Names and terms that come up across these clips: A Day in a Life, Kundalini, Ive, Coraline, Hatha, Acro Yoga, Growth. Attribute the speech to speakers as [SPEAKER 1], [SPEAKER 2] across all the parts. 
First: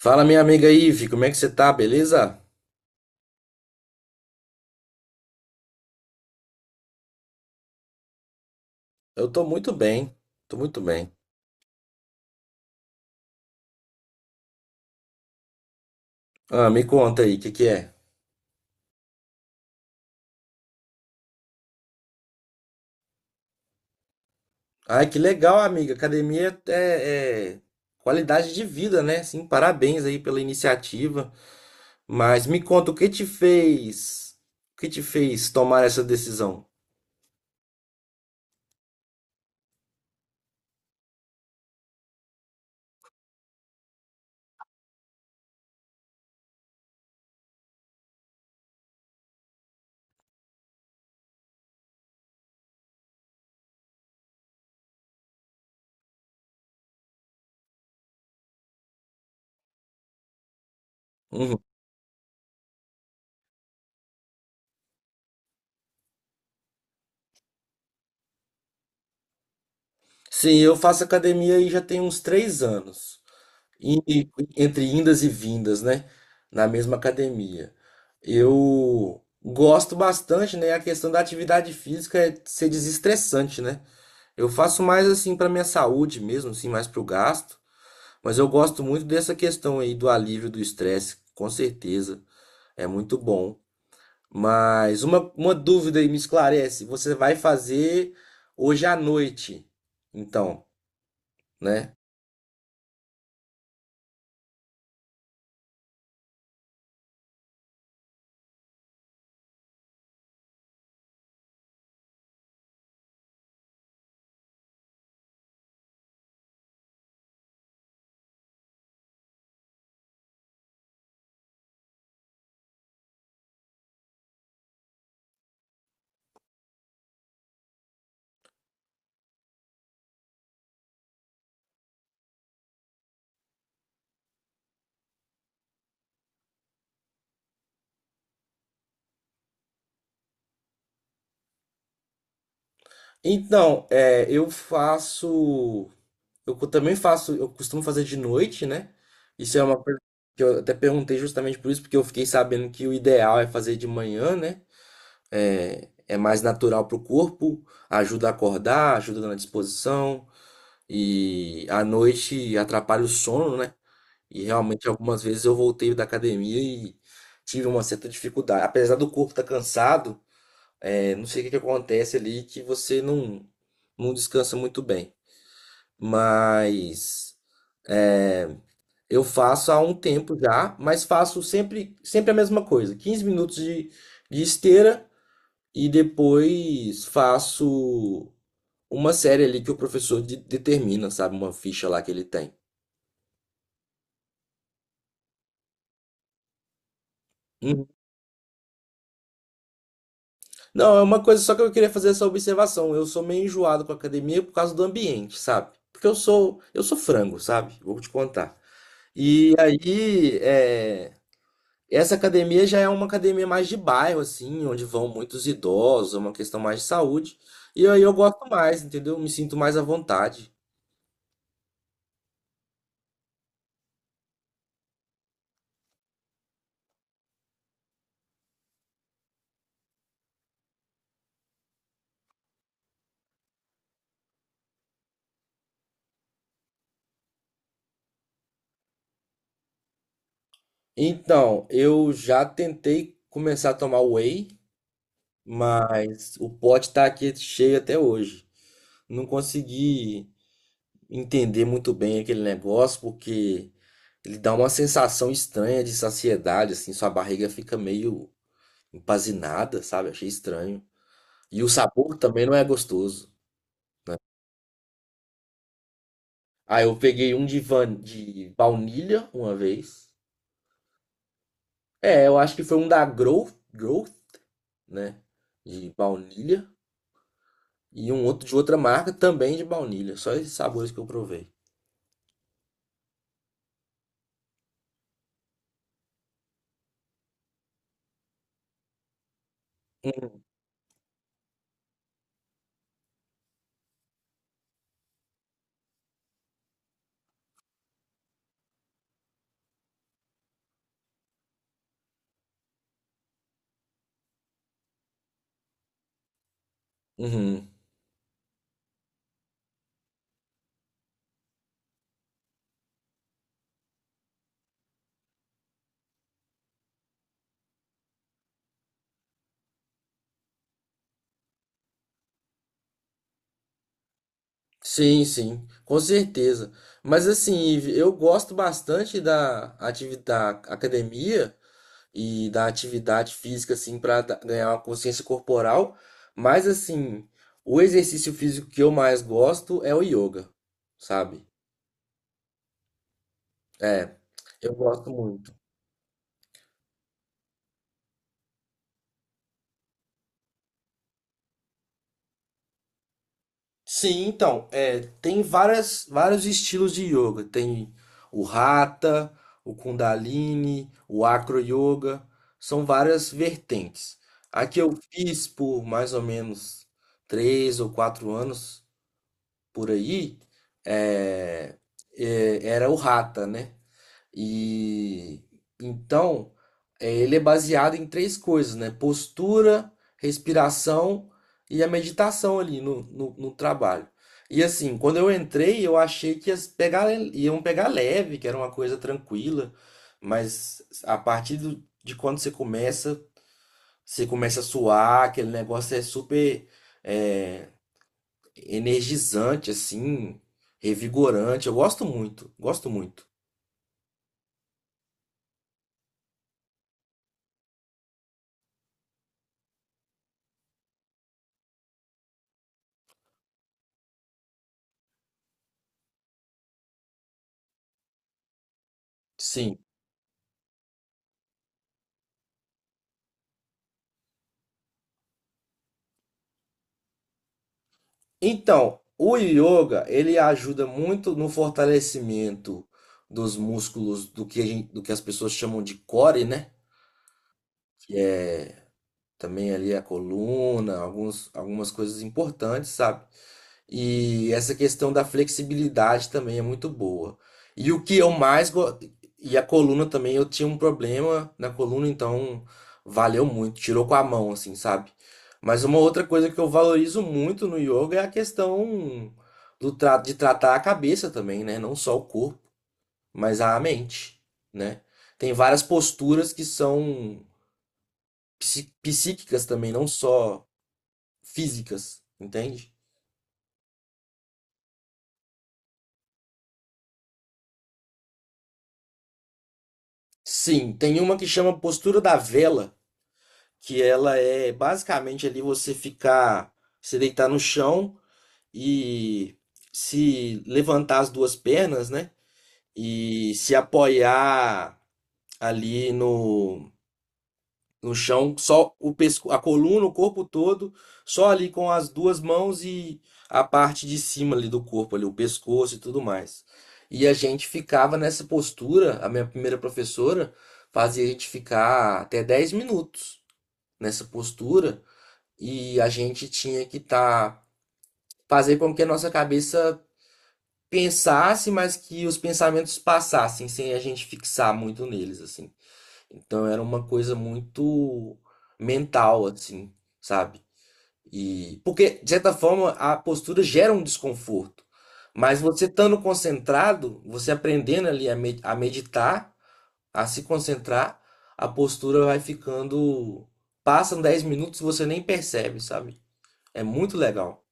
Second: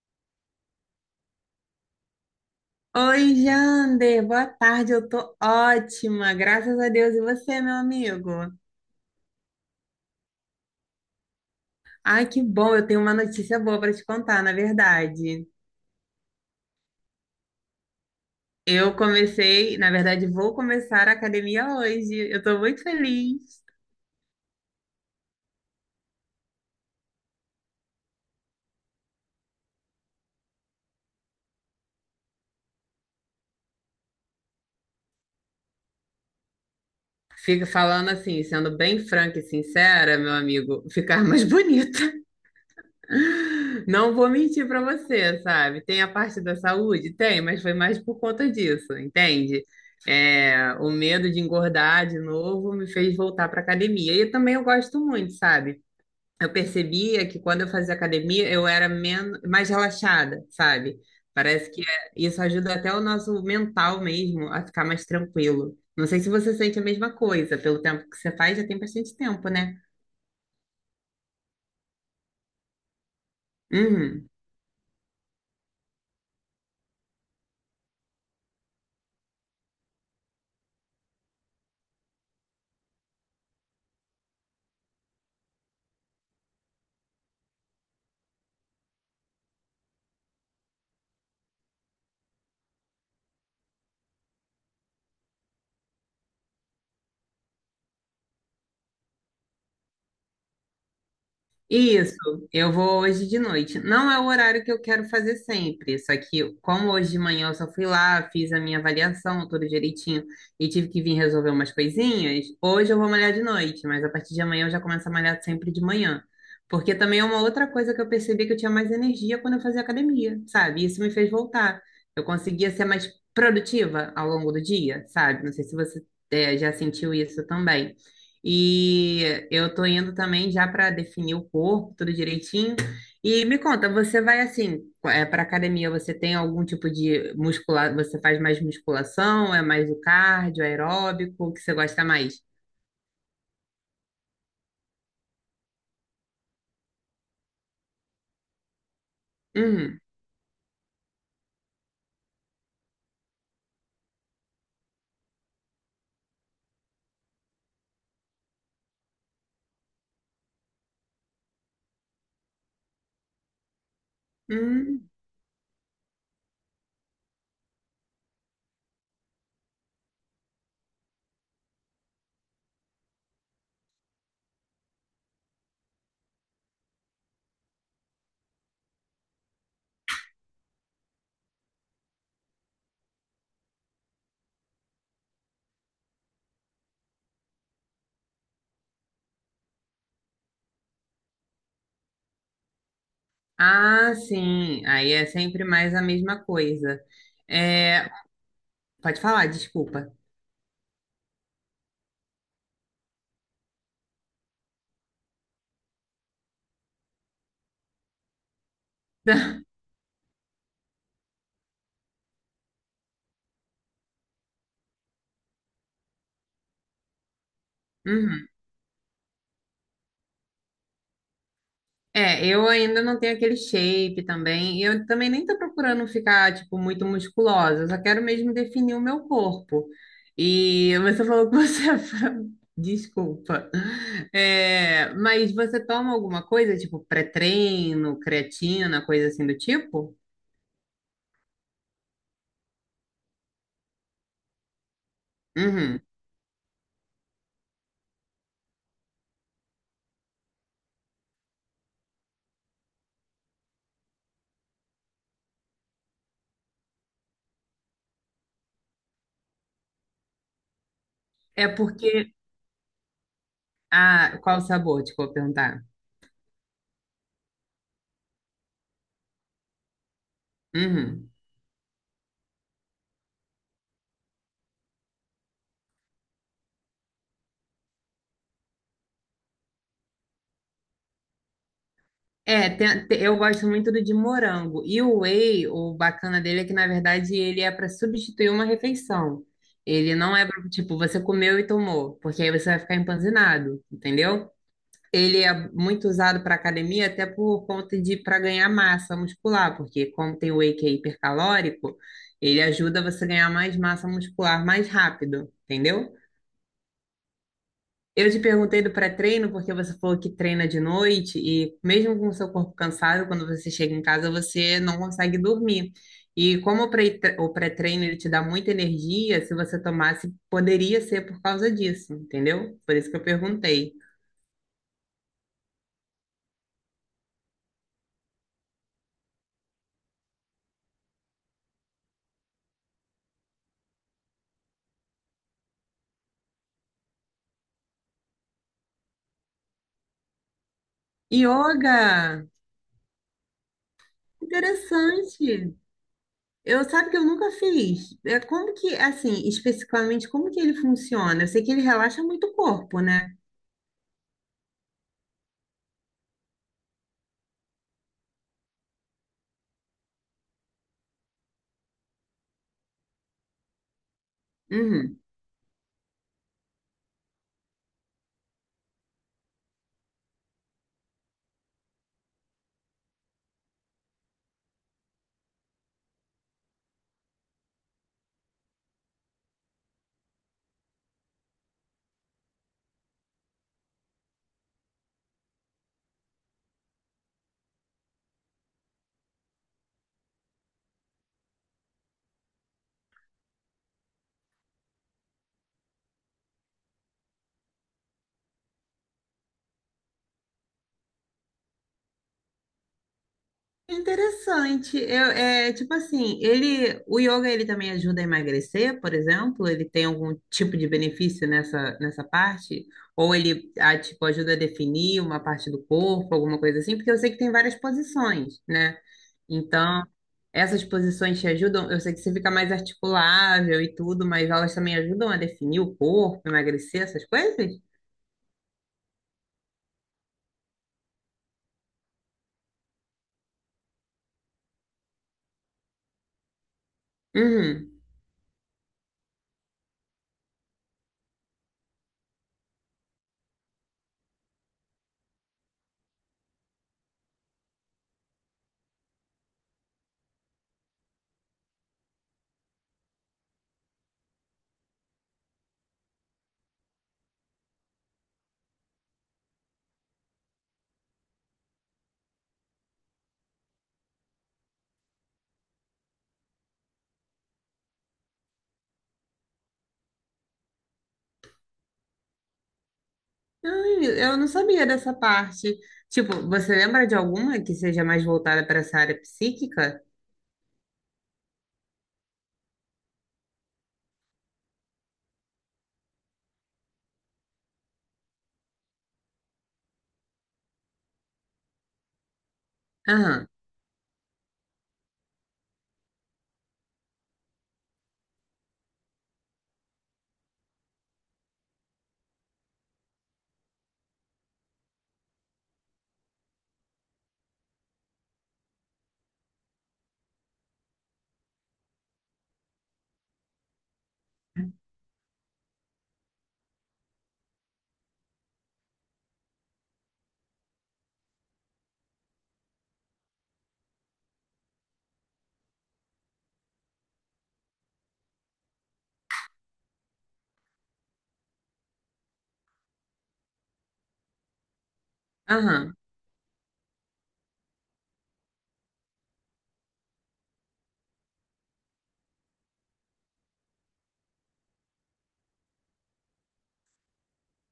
[SPEAKER 1] Fala, minha amiga Ive, como é que você tá, beleza?
[SPEAKER 2] Oi, Jander, boa tarde, eu tô ótima, graças a Deus. E você, meu amigo?
[SPEAKER 1] Eu tô muito bem, tô muito bem.
[SPEAKER 2] Ai, que bom, eu tenho uma notícia boa para te contar, na verdade.
[SPEAKER 1] Ah, me conta aí, o que que é?
[SPEAKER 2] Eu comecei, na verdade, vou começar a academia hoje. Eu tô muito feliz.
[SPEAKER 1] Ai, que legal, amiga. Academia é qualidade de vida, né? Sim, parabéns aí pela iniciativa. Mas me conta, o que te fez tomar essa decisão?
[SPEAKER 2] Fico falando assim, sendo bem franca e sincera, meu amigo, ficar mais bonita. Não vou mentir pra você, sabe? Tem a parte da saúde? Tem, mas foi mais por conta disso, entende? É, o medo de engordar de novo me fez voltar pra academia. E também eu gosto muito, sabe? Eu percebia que quando eu fazia academia eu era menos, mais relaxada, sabe?
[SPEAKER 1] Uhum.
[SPEAKER 2] Parece que isso ajuda até o nosso mental mesmo a ficar mais tranquilo. Não sei se você sente a mesma coisa, pelo tempo que você faz, já tem bastante tempo, né?
[SPEAKER 1] Sim, eu faço academia aí já tem uns 3 anos. E,
[SPEAKER 2] Uhum.
[SPEAKER 1] e- Entre indas e vindas, né? Na mesma academia. Eu gosto bastante, né? A questão da atividade física é ser desestressante, né? Eu faço mais assim para minha saúde mesmo, assim, mais para o gasto. Mas eu gosto muito dessa questão aí do alívio do estresse, com certeza. É muito bom. Mas uma dúvida aí me esclarece. Você vai fazer hoje à noite, então, né?
[SPEAKER 2] Isso, eu vou hoje de noite. Não é o horário que eu quero fazer sempre, só que como hoje de manhã eu só fui lá, fiz a minha avaliação tudo direitinho e tive que vir resolver umas coisinhas, hoje eu vou malhar de noite, mas a partir de amanhã eu já começo a malhar sempre de manhã. Porque também é uma outra coisa que eu percebi que eu tinha mais energia quando eu fazia academia, sabe? Isso me fez voltar. Eu conseguia ser mais produtiva ao longo do dia, sabe? Não sei se você já sentiu isso também. E eu tô indo também já para definir o corpo, tudo direitinho. E me conta, você vai assim, é, para academia, você tem algum tipo de muscular, você faz mais musculação, é mais o cardio, aeróbico, o que você gosta mais?
[SPEAKER 1] Então, eu faço. Também faço, eu costumo fazer de noite, né? Isso é uma coisa
[SPEAKER 2] Uhum.
[SPEAKER 1] que eu até perguntei justamente por isso, porque eu fiquei sabendo que o ideal é fazer de manhã, né? É mais natural para o corpo, ajuda a acordar, ajuda na disposição, e à noite atrapalha o sono, né? E realmente
[SPEAKER 2] Uhum.
[SPEAKER 1] algumas vezes eu voltei da academia e tive uma certa dificuldade. Apesar do corpo estar cansado, não sei o que que acontece ali que você não, não descansa muito bem. Mas. Eu faço há um tempo já, mas faço sempre, sempre a mesma coisa. 15 minutos de esteira e depois faço uma série ali que o professor determina, sabe? Uma ficha lá que ele tem.
[SPEAKER 2] Ah, sim. Aí é sempre mais a mesma coisa.
[SPEAKER 1] Uhum.
[SPEAKER 2] É, pode falar, desculpa.
[SPEAKER 1] Não, é uma coisa só que eu queria fazer essa observação. Eu sou meio enjoado com a academia por causa do ambiente, sabe? Porque eu sou frango, sabe? Vou te contar. E aí, é, Essa academia já é uma academia mais de bairro, assim, onde vão muitos idosos, é uma questão mais de saúde. E aí eu gosto
[SPEAKER 2] Uhum.
[SPEAKER 1] mais, entendeu? Me sinto mais à vontade.
[SPEAKER 2] É, eu ainda não tenho aquele shape também. E eu também nem tô procurando ficar, tipo, muito musculosa. Eu só quero mesmo definir o meu corpo. E você falou que você é Desculpa. É, mas você toma alguma coisa, tipo, pré-treino, creatina, coisa assim do tipo?
[SPEAKER 1] Então, eu já tentei começar a tomar whey,
[SPEAKER 2] Uhum.
[SPEAKER 1] mas o pote tá aqui cheio até hoje. Não consegui entender muito bem aquele negócio, porque ele dá uma sensação estranha de saciedade, assim, sua barriga fica meio empanzinada, sabe? Achei estranho. E
[SPEAKER 2] É
[SPEAKER 1] o
[SPEAKER 2] porque...
[SPEAKER 1] sabor também não é gostoso.
[SPEAKER 2] Ah, qual o sabor? Desculpa perguntar.
[SPEAKER 1] Ah, eu peguei um de baunilha uma vez.
[SPEAKER 2] Uhum.
[SPEAKER 1] É, eu acho que foi um da Growth, né? De baunilha. E um outro de outra marca também de baunilha. Só esses sabores que eu provei.
[SPEAKER 2] É, eu gosto muito do de morango. E o whey, o bacana dele é que, na verdade, ele é para substituir uma refeição. Ele não é para, tipo, você comeu e tomou, porque aí você vai ficar empanzinado, entendeu? Ele é muito usado para academia, até por conta de para ganhar massa muscular, porque como tem whey que é hipercalórico, ele ajuda você a ganhar mais massa muscular mais rápido, entendeu?
[SPEAKER 1] Uhum.
[SPEAKER 2] Eu te perguntei do pré-treino porque você falou que treina de noite e mesmo com o seu corpo cansado, quando você chega em casa, você não consegue dormir. E como o o pré-treino ele te dá muita energia, se você tomasse, poderia ser por causa disso, entendeu? Por isso que eu perguntei.
[SPEAKER 1] Sim, sim, com certeza. Mas assim, Ive, eu gosto bastante da atividade da academia e da atividade física, assim, para ganhar uma consciência corporal. Mas assim, o exercício físico que eu mais gosto é o yoga, sabe?
[SPEAKER 2] Yoga!
[SPEAKER 1] É, eu gosto muito.
[SPEAKER 2] Interessante! Eu sabe que eu nunca fiz. É como que, assim, especificamente, como que ele funciona? Eu sei que ele relaxa muito o corpo, né?
[SPEAKER 1] Sim, então, tem vários estilos de yoga. Tem o Hatha, o Kundalini, o Acro Yoga. São várias vertentes. A que eu
[SPEAKER 2] Uhum.
[SPEAKER 1] fiz por mais ou menos 3 ou 4 anos por aí, é, era o Hatha, né? E então, é, ele é baseado em três coisas, né? Postura, respiração e a meditação ali no trabalho. E assim, quando eu entrei, eu achei que ia iam pegar leve, que era uma coisa tranquila, mas a partir de quando você começa a suar, aquele negócio é super é, energizante, assim, revigorante. Eu gosto muito, gosto muito.
[SPEAKER 2] Interessante. Eu, é, tipo assim, ele, o yoga ele também ajuda a emagrecer, por exemplo? Ele tem algum tipo de benefício nessa, nessa parte? Ou ele, ah, tipo, ajuda a definir uma parte do corpo, alguma coisa assim? Porque eu sei que tem várias posições, né?
[SPEAKER 1] Sim.
[SPEAKER 2] Então, essas posições te ajudam. Eu sei que você fica mais articulável e tudo, mas elas também ajudam a definir o corpo, emagrecer, essas coisas?
[SPEAKER 1] Então, o yoga, ele ajuda muito no fortalecimento dos músculos do que, do que as pessoas chamam de core, né?
[SPEAKER 2] Uhum.
[SPEAKER 1] Também ali a coluna, algumas coisas importantes, sabe? E essa questão da flexibilidade também é muito boa. E o que eu mais go... E a coluna também, eu tinha um problema na coluna, então valeu muito, tirou com a mão assim, sabe? Mas uma outra coisa que eu valorizo muito no yoga é a questão de tratar a cabeça também, né? Não só o corpo, mas a mente, né? Tem várias posturas que são psíquicas também, não só físicas, entende?
[SPEAKER 2] Ai, eu não sabia dessa parte. Tipo, você lembra de alguma que seja mais voltada para essa área psíquica?
[SPEAKER 1] Sim, tem uma que chama postura da vela, que ela é basicamente ali você ficar, se deitar no chão e se levantar as duas pernas, né?
[SPEAKER 2] Aham,
[SPEAKER 1] E se apoiar ali no chão, só o pesco, a coluna, o corpo todo, só ali com as duas mãos e a parte de cima ali do corpo, ali, o pescoço e tudo mais. E a gente ficava nessa postura, a minha primeira professora fazia a gente ficar até 10 minutos nessa postura e a gente tinha que tá fazer com que a nossa cabeça pensasse, mas que os pensamentos passassem sem a gente fixar muito neles assim. Então era uma coisa muito mental, assim, sabe? E porque, de certa forma, a postura gera um desconforto. Mas você
[SPEAKER 2] aham.
[SPEAKER 1] estando concentrado, você aprendendo ali a meditar, a se concentrar, a postura vai ficando. Passam 10 minutos e você nem percebe, sabe? É muito legal.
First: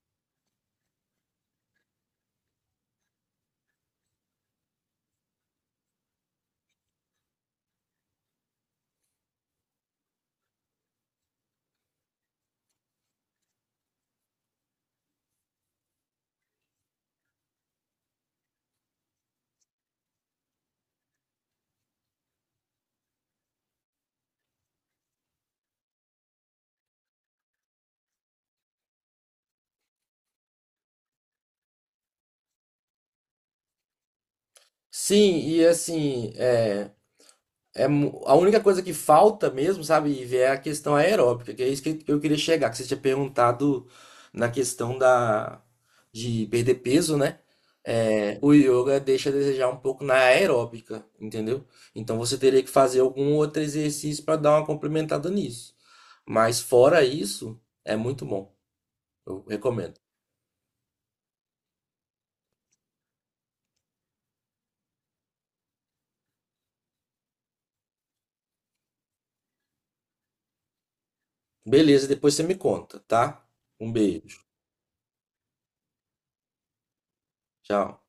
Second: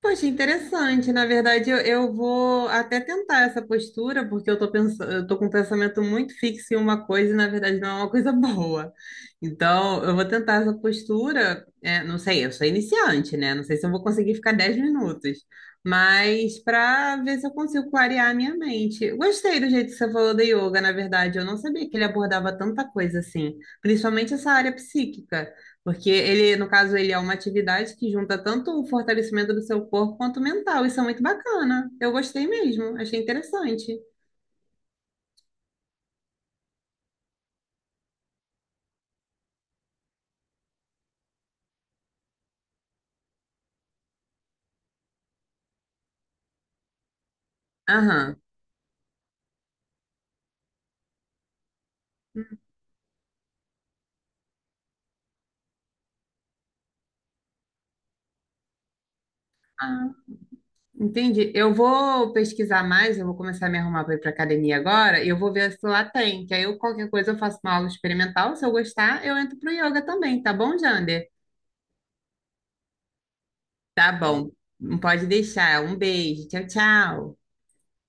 [SPEAKER 2] Poxa, interessante. Na verdade, eu vou até tentar essa postura, porque eu tô pensando, eu tô com um pensamento muito fixo em uma coisa e, na verdade, não é uma coisa boa. Então, eu vou tentar essa postura. É, não sei, eu sou iniciante, né? Não sei se eu vou conseguir ficar 10 minutos, mas para ver se eu consigo clarear a minha mente. Gostei do jeito que você falou da yoga, na verdade. Eu não sabia que ele abordava tanta coisa assim, principalmente essa área psíquica. Porque ele, no caso, ele é uma atividade que junta tanto o fortalecimento do seu corpo quanto o mental. Isso é muito bacana. Eu gostei mesmo, achei interessante.
[SPEAKER 1] Sim, e assim, a única coisa que falta mesmo, sabe, Ivi, é a questão aeróbica, que é isso que eu queria chegar, que você tinha perguntado na de perder peso, né?
[SPEAKER 2] Aham.
[SPEAKER 1] É, o yoga deixa a desejar um pouco na aeróbica, entendeu? Então você teria que fazer algum outro exercício para dar uma complementada nisso. Mas fora isso, é muito bom. Eu recomendo.
[SPEAKER 2] Ah, entendi. Eu vou pesquisar mais, eu vou começar a me arrumar para ir para academia agora e eu vou ver se lá tem, que aí eu, qualquer coisa eu faço uma aula experimental, se eu gostar, eu entro pro yoga também, tá bom, Jander?
[SPEAKER 1] Beleza, depois você me conta, tá? Um
[SPEAKER 2] Tá
[SPEAKER 1] beijo.
[SPEAKER 2] bom. Não pode deixar. Um beijo. Tchau, tchau.
[SPEAKER 1] Tchau.